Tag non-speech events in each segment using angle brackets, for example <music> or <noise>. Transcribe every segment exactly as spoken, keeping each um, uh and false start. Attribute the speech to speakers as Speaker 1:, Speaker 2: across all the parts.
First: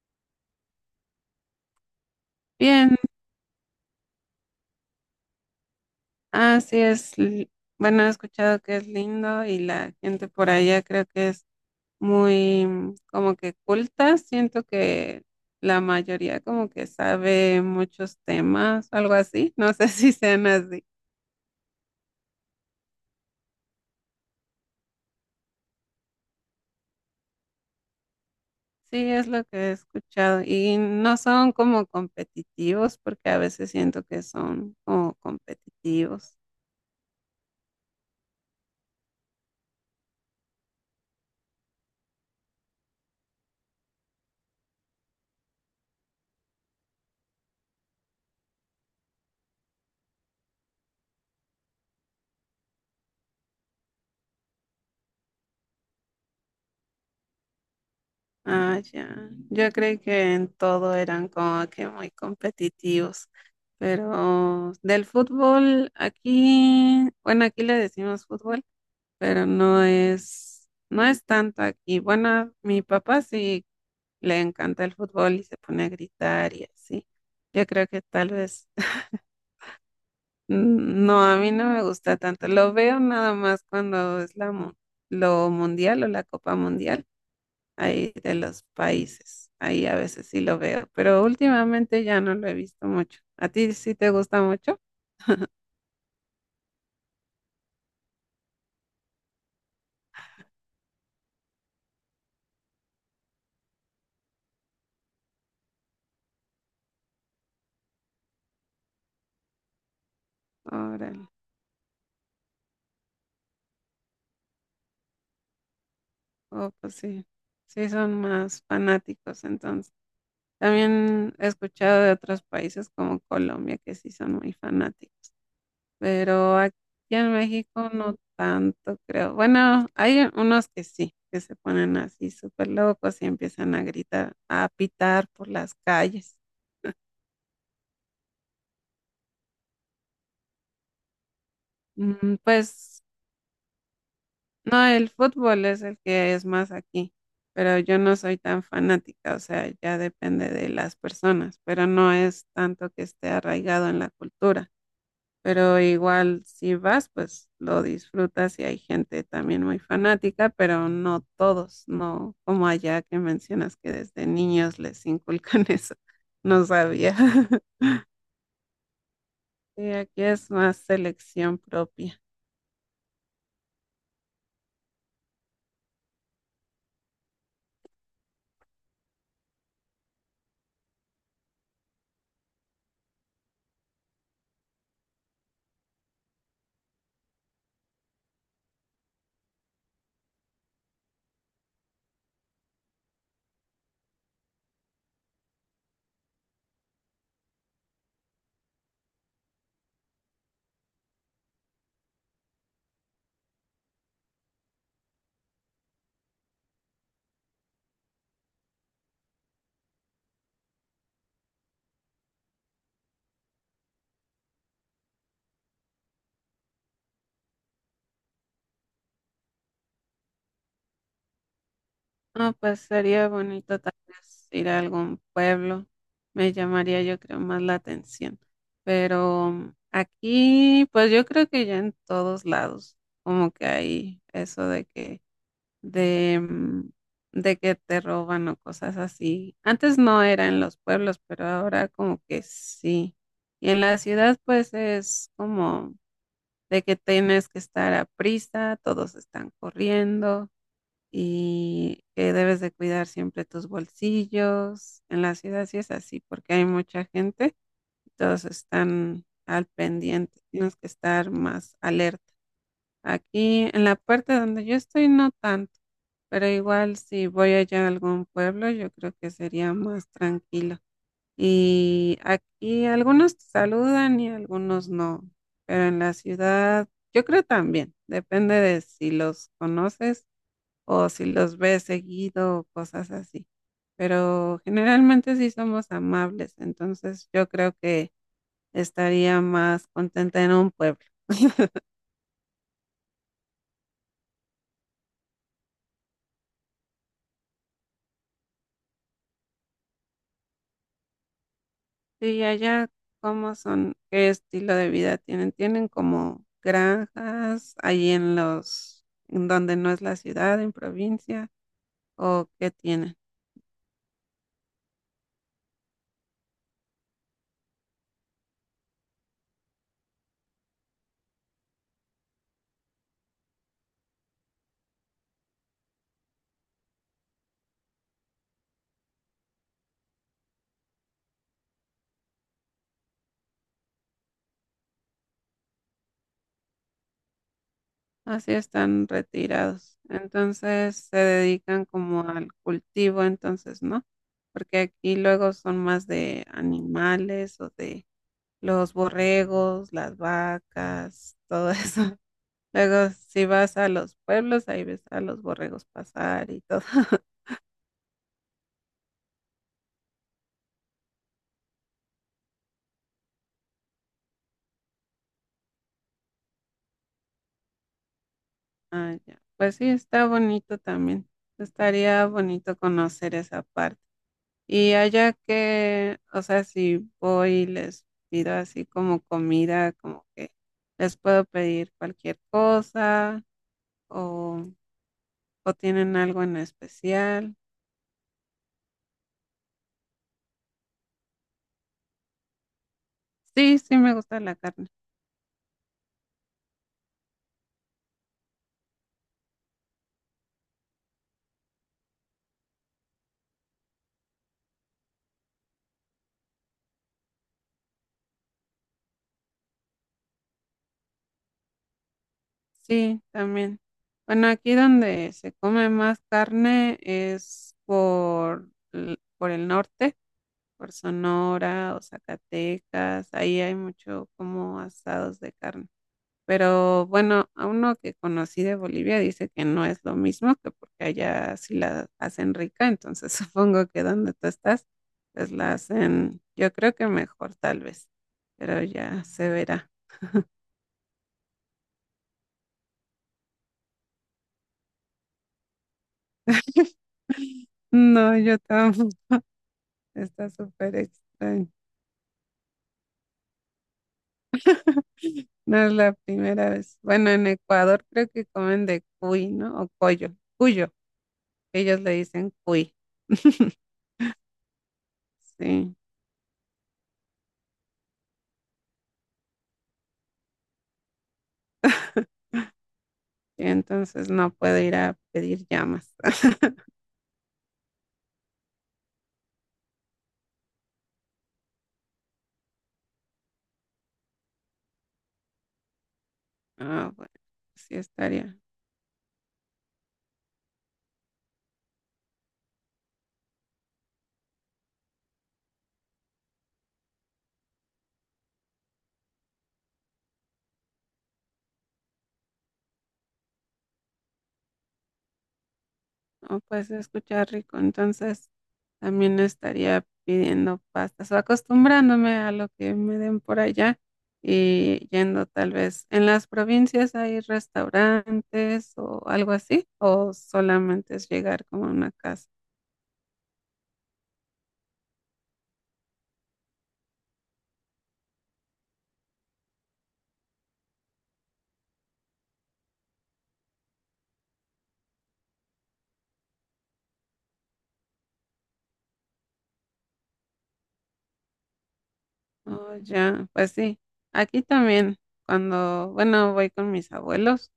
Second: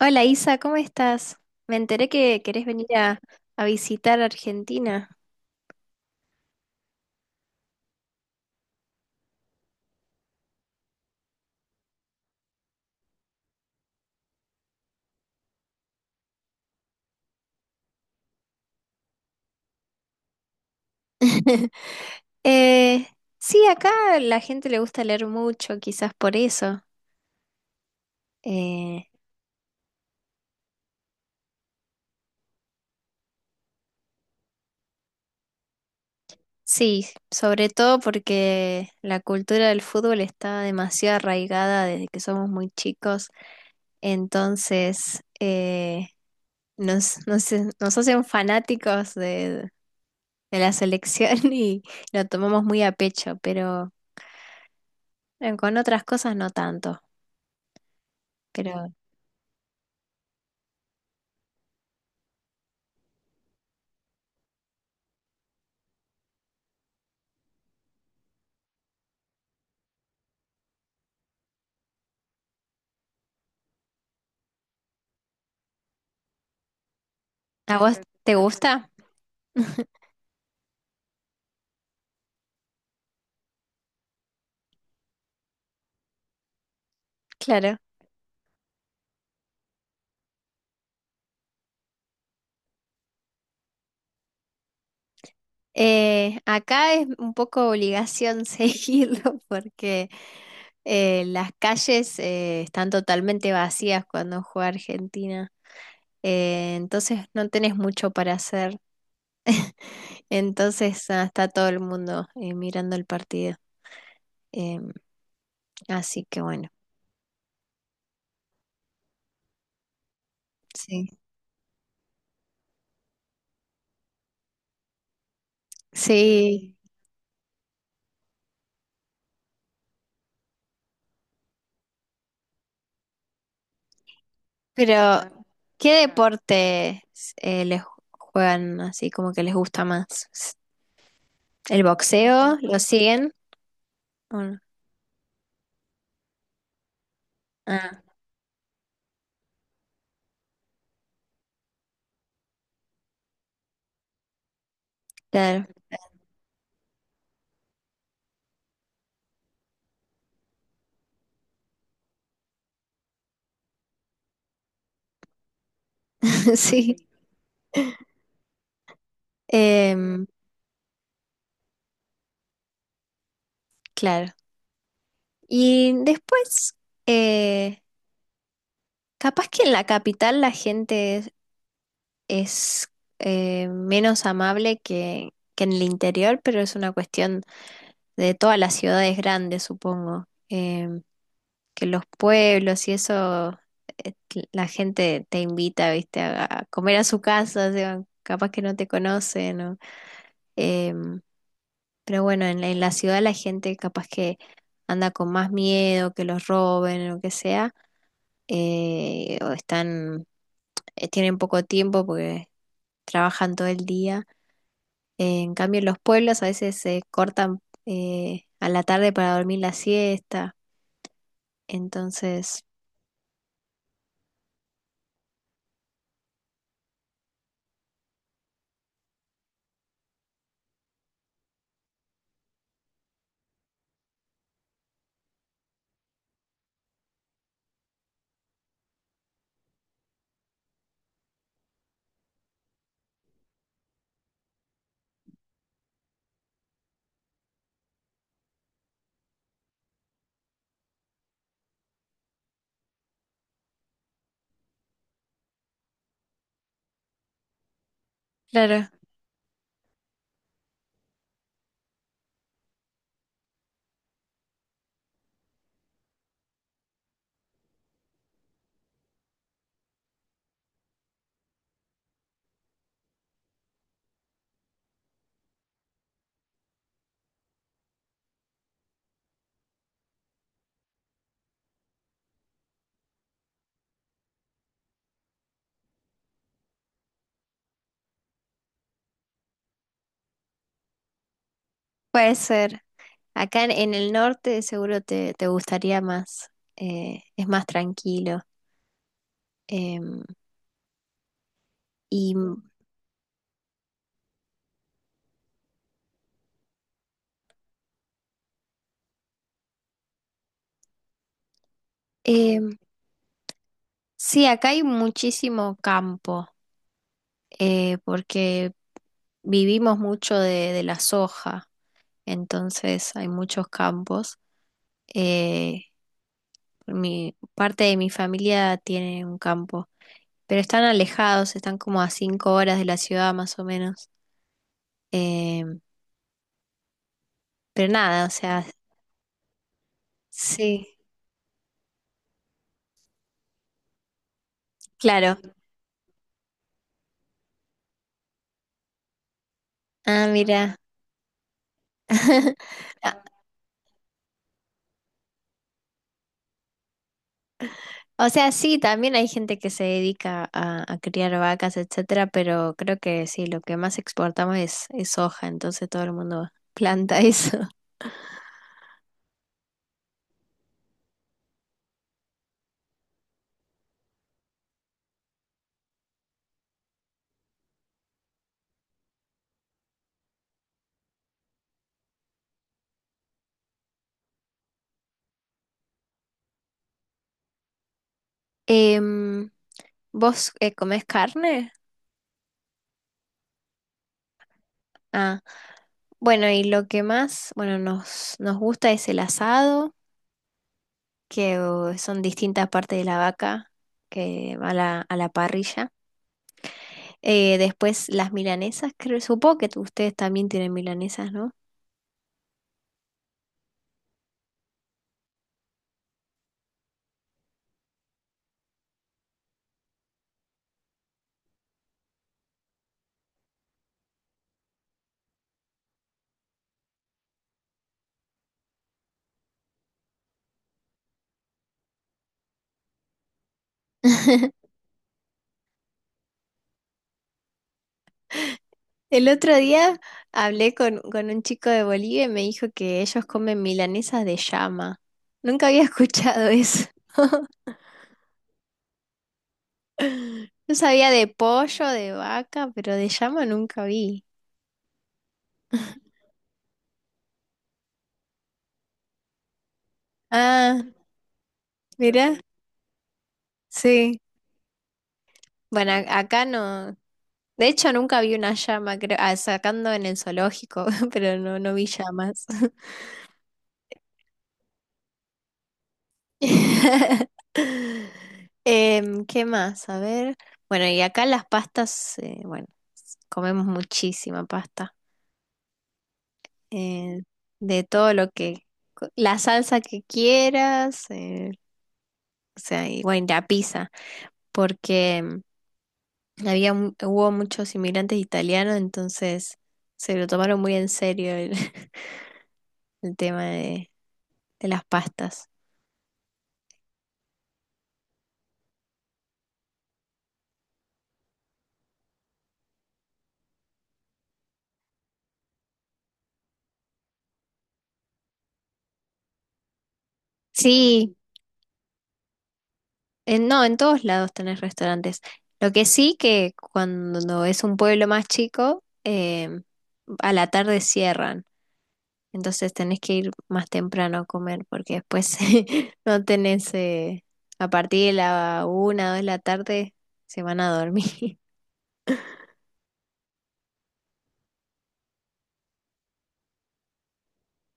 Speaker 1: Hola Isa, ¿cómo estás? Me enteré que querés venir
Speaker 2: Bien,
Speaker 1: a, a visitar Argentina.
Speaker 2: así es. li- Bueno, he escuchado que es lindo y la gente por allá creo que es muy mm, como que culta. Siento que la mayoría como que sabe muchos temas, algo así. No sé <laughs> si sean así.
Speaker 1: <laughs> Eh, sí, acá la gente le gusta leer mucho, quizás por eso. Eh,
Speaker 2: Sí, es lo que he escuchado. Y no son como competitivos porque a veces siento que son como competitivos.
Speaker 1: sí, sobre todo porque la cultura del fútbol está demasiado arraigada desde que somos muy chicos, entonces eh, nos, nos, nos hacen fanáticos de, de la selección <laughs> y lo tomamos muy a pecho, pero bueno, con otras cosas no tanto.
Speaker 2: Ah,
Speaker 1: Pero,
Speaker 2: ya. Yo creí que en todo eran como que muy competitivos. Pero del fútbol, aquí, bueno, aquí le decimos fútbol, pero no es, no es tanto aquí. Bueno, mi papá sí le encanta el fútbol y se pone a gritar y así. Yo
Speaker 1: ¿a
Speaker 2: creo
Speaker 1: vos
Speaker 2: que tal
Speaker 1: te
Speaker 2: vez,
Speaker 1: gusta?
Speaker 2: <laughs> no, a mí no me gusta tanto. Lo veo nada más cuando es la, mu- lo mundial o la Copa Mundial
Speaker 1: Claro.
Speaker 2: ahí de los países. Ahí a veces sí lo veo, pero últimamente ya no lo he visto mucho. ¿A ti sí te gusta mucho?
Speaker 1: Eh, acá es un poco obligación <laughs> seguirlo porque eh, las calles eh, están totalmente vacías cuando juega Argentina. Eh, entonces no tenés mucho para hacer. Entonces ah,
Speaker 2: Órale.
Speaker 1: está todo el mundo eh, mirando el partido. Em, Así que bueno,
Speaker 2: Oh, pues sí. Sí son más fanáticos entonces.
Speaker 1: sí.
Speaker 2: También he escuchado de otros países como Colombia que sí son muy fanáticos, pero aquí
Speaker 1: Sí,
Speaker 2: en México no tanto, creo. Bueno, hay unos que sí, que se ponen así súper locos y empiezan a gritar, a
Speaker 1: pero
Speaker 2: pitar por las
Speaker 1: ¿qué
Speaker 2: calles.
Speaker 1: deporte les juegan así como que les gusta más? ¿El
Speaker 2: Mm,
Speaker 1: boxeo? ¿Lo
Speaker 2: Pues
Speaker 1: siguen? Uno.
Speaker 2: no, el fútbol es el que es más aquí, pero yo
Speaker 1: Ah,
Speaker 2: no soy tan fanática, o sea, ya depende de las personas, pero no es tanto que esté arraigado en la cultura,
Speaker 1: claro,
Speaker 2: pero igual si vas, pues lo disfrutas y hay gente también muy fanática, pero no todos, no como allá que mencionas que desde niños les inculcan <laughs> eso, no
Speaker 1: <laughs> sí,
Speaker 2: sabía. <laughs> Sí, aquí
Speaker 1: em,
Speaker 2: es más selección propia.
Speaker 1: claro. Y después, eh, capaz que en la capital la gente es, es, eh, menos amable que, que en el interior, pero es una cuestión de todas las ciudades grandes, supongo. Em, que los pueblos y eso, eh, la gente te invita, viste, a, a comer a su casa, o sea, capaz que no te conocen, ¿no? Pero bueno, en la, en la ciudad la gente capaz que anda con más miedo, que los roben o lo que sea, eh, o están, eh, tienen poco tiempo porque trabajan todo el día. Eh, en cambio, en los pueblos a veces se cortan eh, a la tarde para dormir la siesta.
Speaker 2: Ah,
Speaker 1: Entonces,
Speaker 2: pues sería bonito tal vez ir a algún pueblo. Me llamaría yo creo más la atención. Pero mm, aquí, pues yo creo que ya en todos lados, como que hay eso de que, de, mm, de que te roban o cosas así. Antes no era en los pueblos, pero ahora como que sí. Y en la ciudad, pues es como de que tienes que estar a prisa, todos están corriendo y que debes de cuidar siempre tus bolsillos. En la ciudad sí es así porque hay mucha gente, todos
Speaker 1: claro,
Speaker 2: están al pendiente, tienes que estar más alerta. Aquí en la parte donde yo estoy no tanto, pero igual si voy allá a algún pueblo yo creo que sería más tranquilo. Y aquí algunos te saludan y algunos no, pero en la ciudad yo creo también, depende de si los conoces o si los ves seguido o cosas así. Pero generalmente sí somos amables, entonces yo creo que estaría más contenta en un pueblo.
Speaker 1: puede ser. Acá en, en el norte seguro te, te gustaría más, eh, es más tranquilo. Em, y
Speaker 2: Y allá, ¿cómo son? ¿Qué estilo de vida tienen? ¿Tienen como granjas ahí en los, en donde no es la ciudad, en provincia? ¿O qué
Speaker 1: em,
Speaker 2: tienen?
Speaker 1: sí, acá hay muchísimo campo. Eh, porque vivimos mucho de, de la soja, entonces hay muchos campos. Eh, mi, Parte de mi familia tiene un campo, pero están alejados, están como a cinco horas de la ciudad más o menos. Eh, pero nada, o
Speaker 2: Así
Speaker 1: sea,
Speaker 2: están retirados.
Speaker 1: sí,
Speaker 2: Entonces se dedican como al cultivo, entonces, ¿no? Porque aquí
Speaker 1: claro.
Speaker 2: luego son más de animales o de los borregos, las
Speaker 1: Ah, mira.
Speaker 2: vacas, todo eso. <laughs>
Speaker 1: <laughs>
Speaker 2: Luego
Speaker 1: Ah,
Speaker 2: si vas a los pueblos, ahí ves a los borregos pasar y todo. <laughs>
Speaker 1: o sea, sí, también hay gente que se dedica a, a criar vacas, etcétera, pero creo que sí, lo que más exportamos es, es soja, entonces todo el mundo <laughs> planta eso.
Speaker 2: Ah, ya. Pues sí, está bonito también. Estaría bonito conocer esa parte. Y allá que, o sea, si voy y les pido así como comida, como que les puedo pedir cualquier cosa o, o tienen algo en especial.
Speaker 1: Em, ¿Vos eh, comés carne?
Speaker 2: Sí, sí me gusta la carne.
Speaker 1: Ah, bueno, y lo que más, bueno, nos, nos gusta es el asado, que oh, son distintas partes de la vaca que va a la, a la parrilla. Eh, después las milanesas, creo, supongo que tú- ustedes también tienen milanesas, ¿no?
Speaker 2: Sí, también. Bueno, aquí donde se come más carne es por, l- por el norte, por Sonora o Zacatecas. Ahí hay mucho como asados de carne. Pero bueno, a uno que conocí de Bolivia dice que no es lo mismo, que porque allá sí la hacen rica, entonces <laughs> supongo que donde tú
Speaker 1: <laughs>
Speaker 2: estás, pues la hacen, yo creo que mejor tal vez, pero ya
Speaker 1: El
Speaker 2: se
Speaker 1: otro
Speaker 2: verá.
Speaker 1: día hablé con, con un chico de Bolivia y me dijo que ellos comen milanesas de llama. Nunca había escuchado eso. <laughs>
Speaker 2: No, yo tampoco, <laughs> está
Speaker 1: Yo
Speaker 2: súper
Speaker 1: sabía de
Speaker 2: extraño.
Speaker 1: pollo, de vaca, pero de llama nunca vi.
Speaker 2: No es la primera vez. Bueno, en Ecuador creo que comen de cuy, ¿no? O collo,
Speaker 1: Ah,
Speaker 2: cuyo, ellos le
Speaker 1: mirá,
Speaker 2: dicen cuy. <laughs>
Speaker 1: sí. Bueno,
Speaker 2: Sí,
Speaker 1: a- acá no. De hecho, nunca vi una llama, creo, ah, sacando en el zoológico, <laughs> pero no, no vi llamas.
Speaker 2: y entonces no puedo ir a pedir llamas. <laughs>
Speaker 1: <laughs> Em, ¿qué más? A ver. Bueno, y acá las pastas, eh, bueno, s- comemos muchísima pasta.
Speaker 2: Ah,
Speaker 1: eh,
Speaker 2: bueno,
Speaker 1: de
Speaker 2: sí
Speaker 1: todo lo
Speaker 2: estaría.
Speaker 1: que, co- la salsa que quieras, eh, o sea, y bueno, y la pizza, porque em, había, mu- hubo muchos inmigrantes italianos, entonces se lo tomaron muy en serio el, <laughs> el tema de, de las pastas.
Speaker 2: O pues escuchar rico, entonces también estaría pidiendo pastas o acostumbrándome a lo que me den por allá y yendo tal vez. ¿En las provincias hay restaurantes o algo así? ¿O
Speaker 1: Sí,
Speaker 2: solamente es llegar como a una casa?
Speaker 1: en- no, en todos lados tenés restaurantes. Lo que sí que cuando es un pueblo más chico, em, a la tarde cierran, entonces tenés que ir más temprano a comer porque después <laughs> no tenés, eh, a partir de la una o dos de la tarde se van a dormir.
Speaker 2: Oh, ya, pues sí. Aquí también, cuando, bueno, voy con mis abuelos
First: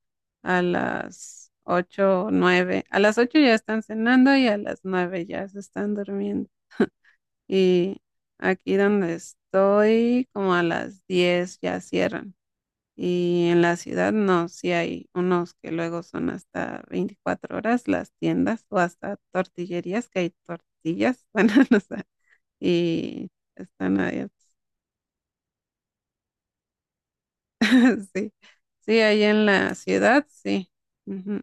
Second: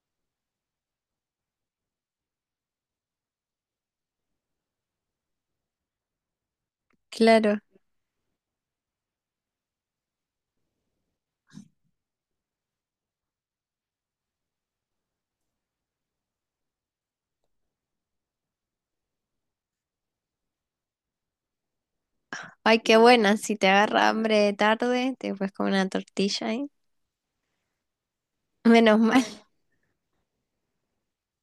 Speaker 2: a las ocho o nueve. A las ocho ya están cenando y a las nueve ya se están durmiendo.
Speaker 1: <laughs> Claro.
Speaker 2: Y aquí donde estoy, como a las diez ya cierran. Y en la ciudad no, sí hay unos que luego son hasta veinticuatro horas las tiendas o hasta tortillerías, que hay tortillas, <laughs> bueno, no sé,
Speaker 1: Ay, qué
Speaker 2: y
Speaker 1: buena. Si te
Speaker 2: están
Speaker 1: agarra hambre
Speaker 2: abiertas.
Speaker 1: de tarde, te puedes comer una tortilla ahí.
Speaker 2: <laughs> Sí,
Speaker 1: Menos
Speaker 2: sí,
Speaker 1: mal,
Speaker 2: ahí
Speaker 1: <laughs>
Speaker 2: en la ciudad, sí. Ujú.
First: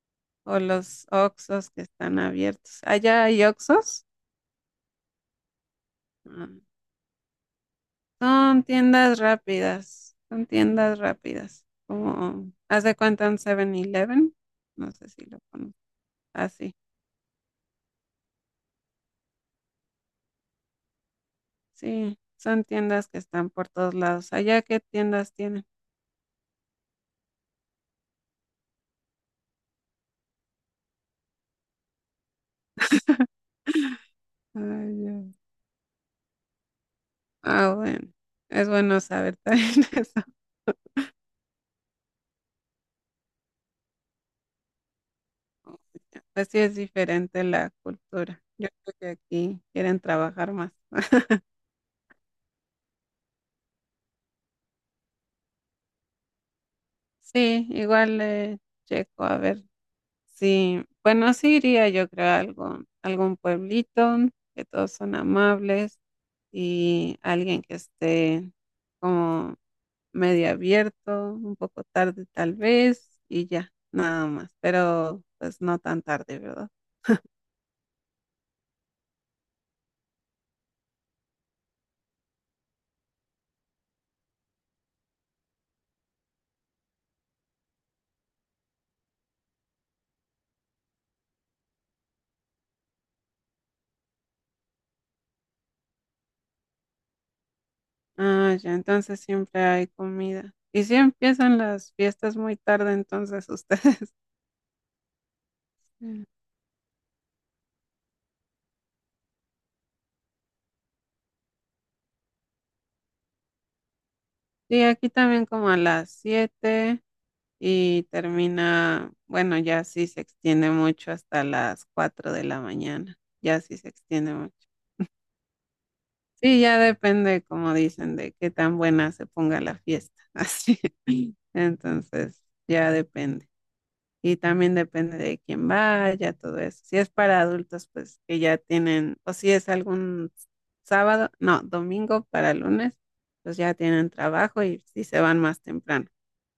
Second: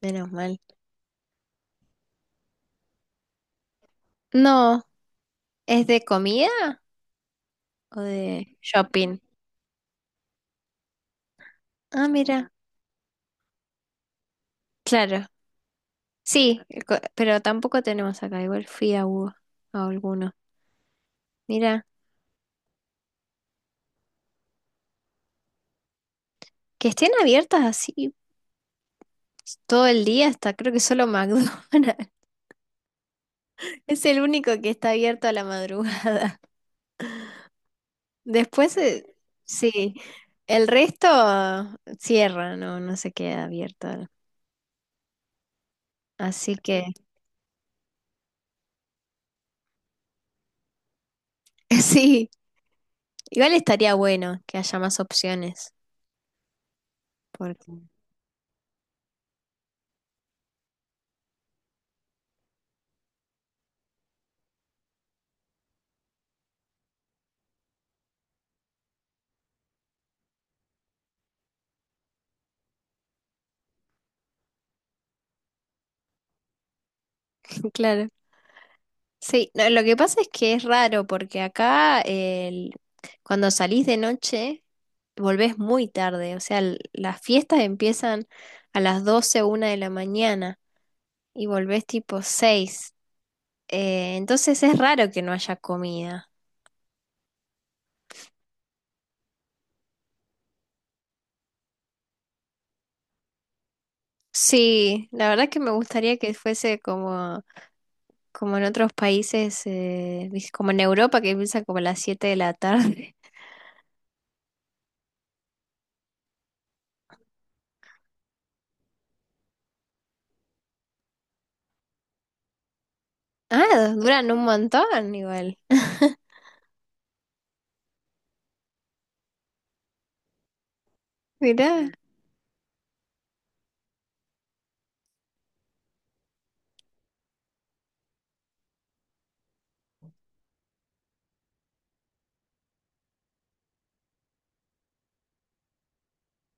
Speaker 1: menos mal.
Speaker 2: O los oxos que están abiertos. ¿Allá hay oxos?
Speaker 1: No, ¿es de comida
Speaker 2: Mm.
Speaker 1: o de
Speaker 2: Son tiendas
Speaker 1: shopping?
Speaker 2: rápidas, son tiendas rápidas,
Speaker 1: Ah, mira,
Speaker 2: como, haz de cuenta en siete-Eleven, no sé
Speaker 1: claro.
Speaker 2: si lo conozco,
Speaker 1: Sí,
Speaker 2: así,
Speaker 1: co- pero tampoco tenemos acá. Igual fui a, u- a alguno. Mira,
Speaker 2: sí, sí, son tiendas que están por todos lados, allá qué tiendas tienen.
Speaker 1: que estén abiertas así todo el día hasta creo que solo McDonald's. <laughs>
Speaker 2: <laughs>
Speaker 1: Es el único que está
Speaker 2: Allá.
Speaker 1: abierto a la madrugada.
Speaker 2: Ah, bueno,
Speaker 1: <laughs>
Speaker 2: es
Speaker 1: Después,
Speaker 2: bueno
Speaker 1: eh,
Speaker 2: saber también <laughs>
Speaker 1: sí,
Speaker 2: eso,
Speaker 1: el resto ah, cierra, no, no se queda abierto. Así
Speaker 2: así es
Speaker 1: que...
Speaker 2: diferente la cultura, yo creo que aquí quieren trabajar más. <laughs>
Speaker 1: <laughs> Sí, igual estaría bueno que haya más opciones,
Speaker 2: Sí,
Speaker 1: porque,
Speaker 2: igual le checo a ver. Sí, bueno, sí iría yo creo a algún, algún pueblito, que todos son amables y alguien que esté como medio abierto, un poco tarde tal vez y ya, nada más, pero pues no tan tarde, ¿verdad?
Speaker 1: <laughs> claro. Sí, no, lo que pasa es que es raro, porque acá el- cuando salís de noche, volvés muy tarde, o sea, l- las fiestas empiezan a las doce una de la mañana y volvés tipo seis, eh, entonces es raro que no haya comida.
Speaker 2: Ah, ya, entonces siempre hay comida. Y si empiezan las fiestas muy tarde, entonces ustedes. <laughs>
Speaker 1: Sí, la verdad que me gustaría
Speaker 2: Mm.
Speaker 1: que fuese como, como en otros países, eh, ¿viste? Como en Europa, que empieza como a las siete de la tarde.
Speaker 2: Sí, aquí también como a las siete, y termina, bueno, ya sí se extiende mucho hasta las cuatro de la mañana, ya sí se
Speaker 1: Ah, duran
Speaker 2: extiende
Speaker 1: un
Speaker 2: mucho.
Speaker 1: montón igual. <laughs>
Speaker 2: Sí, ya depende, como dicen, de qué tan buena se ponga la fiesta, <laughs> así.
Speaker 1: Mirá. Mm.
Speaker 2: Entonces, ya depende y también depende de quién vaya, todo eso. Si es para adultos, pues que ya tienen, o si es algún sábado, no, domingo para lunes, pues ya tienen trabajo y si se van más temprano.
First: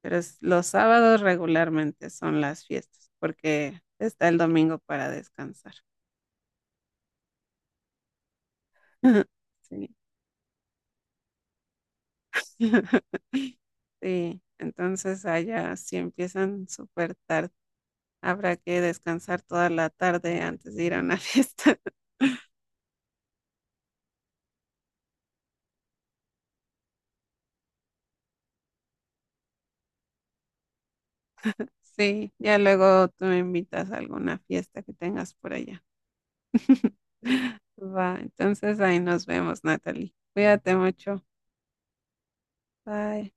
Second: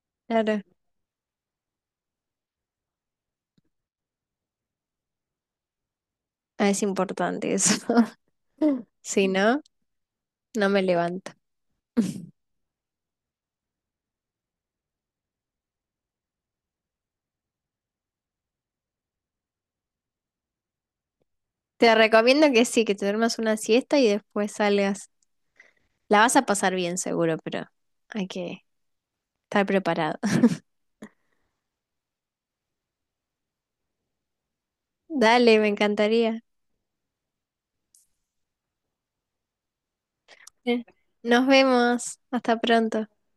Speaker 2: Pero es-
Speaker 1: Claro.
Speaker 2: los sábados regularmente son las fiestas, porque está el domingo para descansar.
Speaker 1: Ah, es importante eso. <laughs> Si
Speaker 2: <laughs>
Speaker 1: no,
Speaker 2: Sí.
Speaker 1: no me levanto. <laughs>
Speaker 2: <laughs> Sí, entonces allá si empiezan súper tarde. Habrá que descansar toda la tarde antes de ir a una <laughs> fiesta.
Speaker 1: Te recomiendo que sí, que te duermas una siesta y después salgas. La vas a pasar bien seguro, pero hay que estar preparado. <laughs>
Speaker 2: Sí, ya luego tú me invitas a alguna fiesta que tengas por
Speaker 1: Dale, me
Speaker 2: allá.
Speaker 1: encantaría.
Speaker 2: <laughs> Va, entonces ahí nos vemos, Natalie. Cuídate
Speaker 1: Eh,
Speaker 2: mucho.
Speaker 1: Nos vemos. Hasta pronto.
Speaker 2: Bye.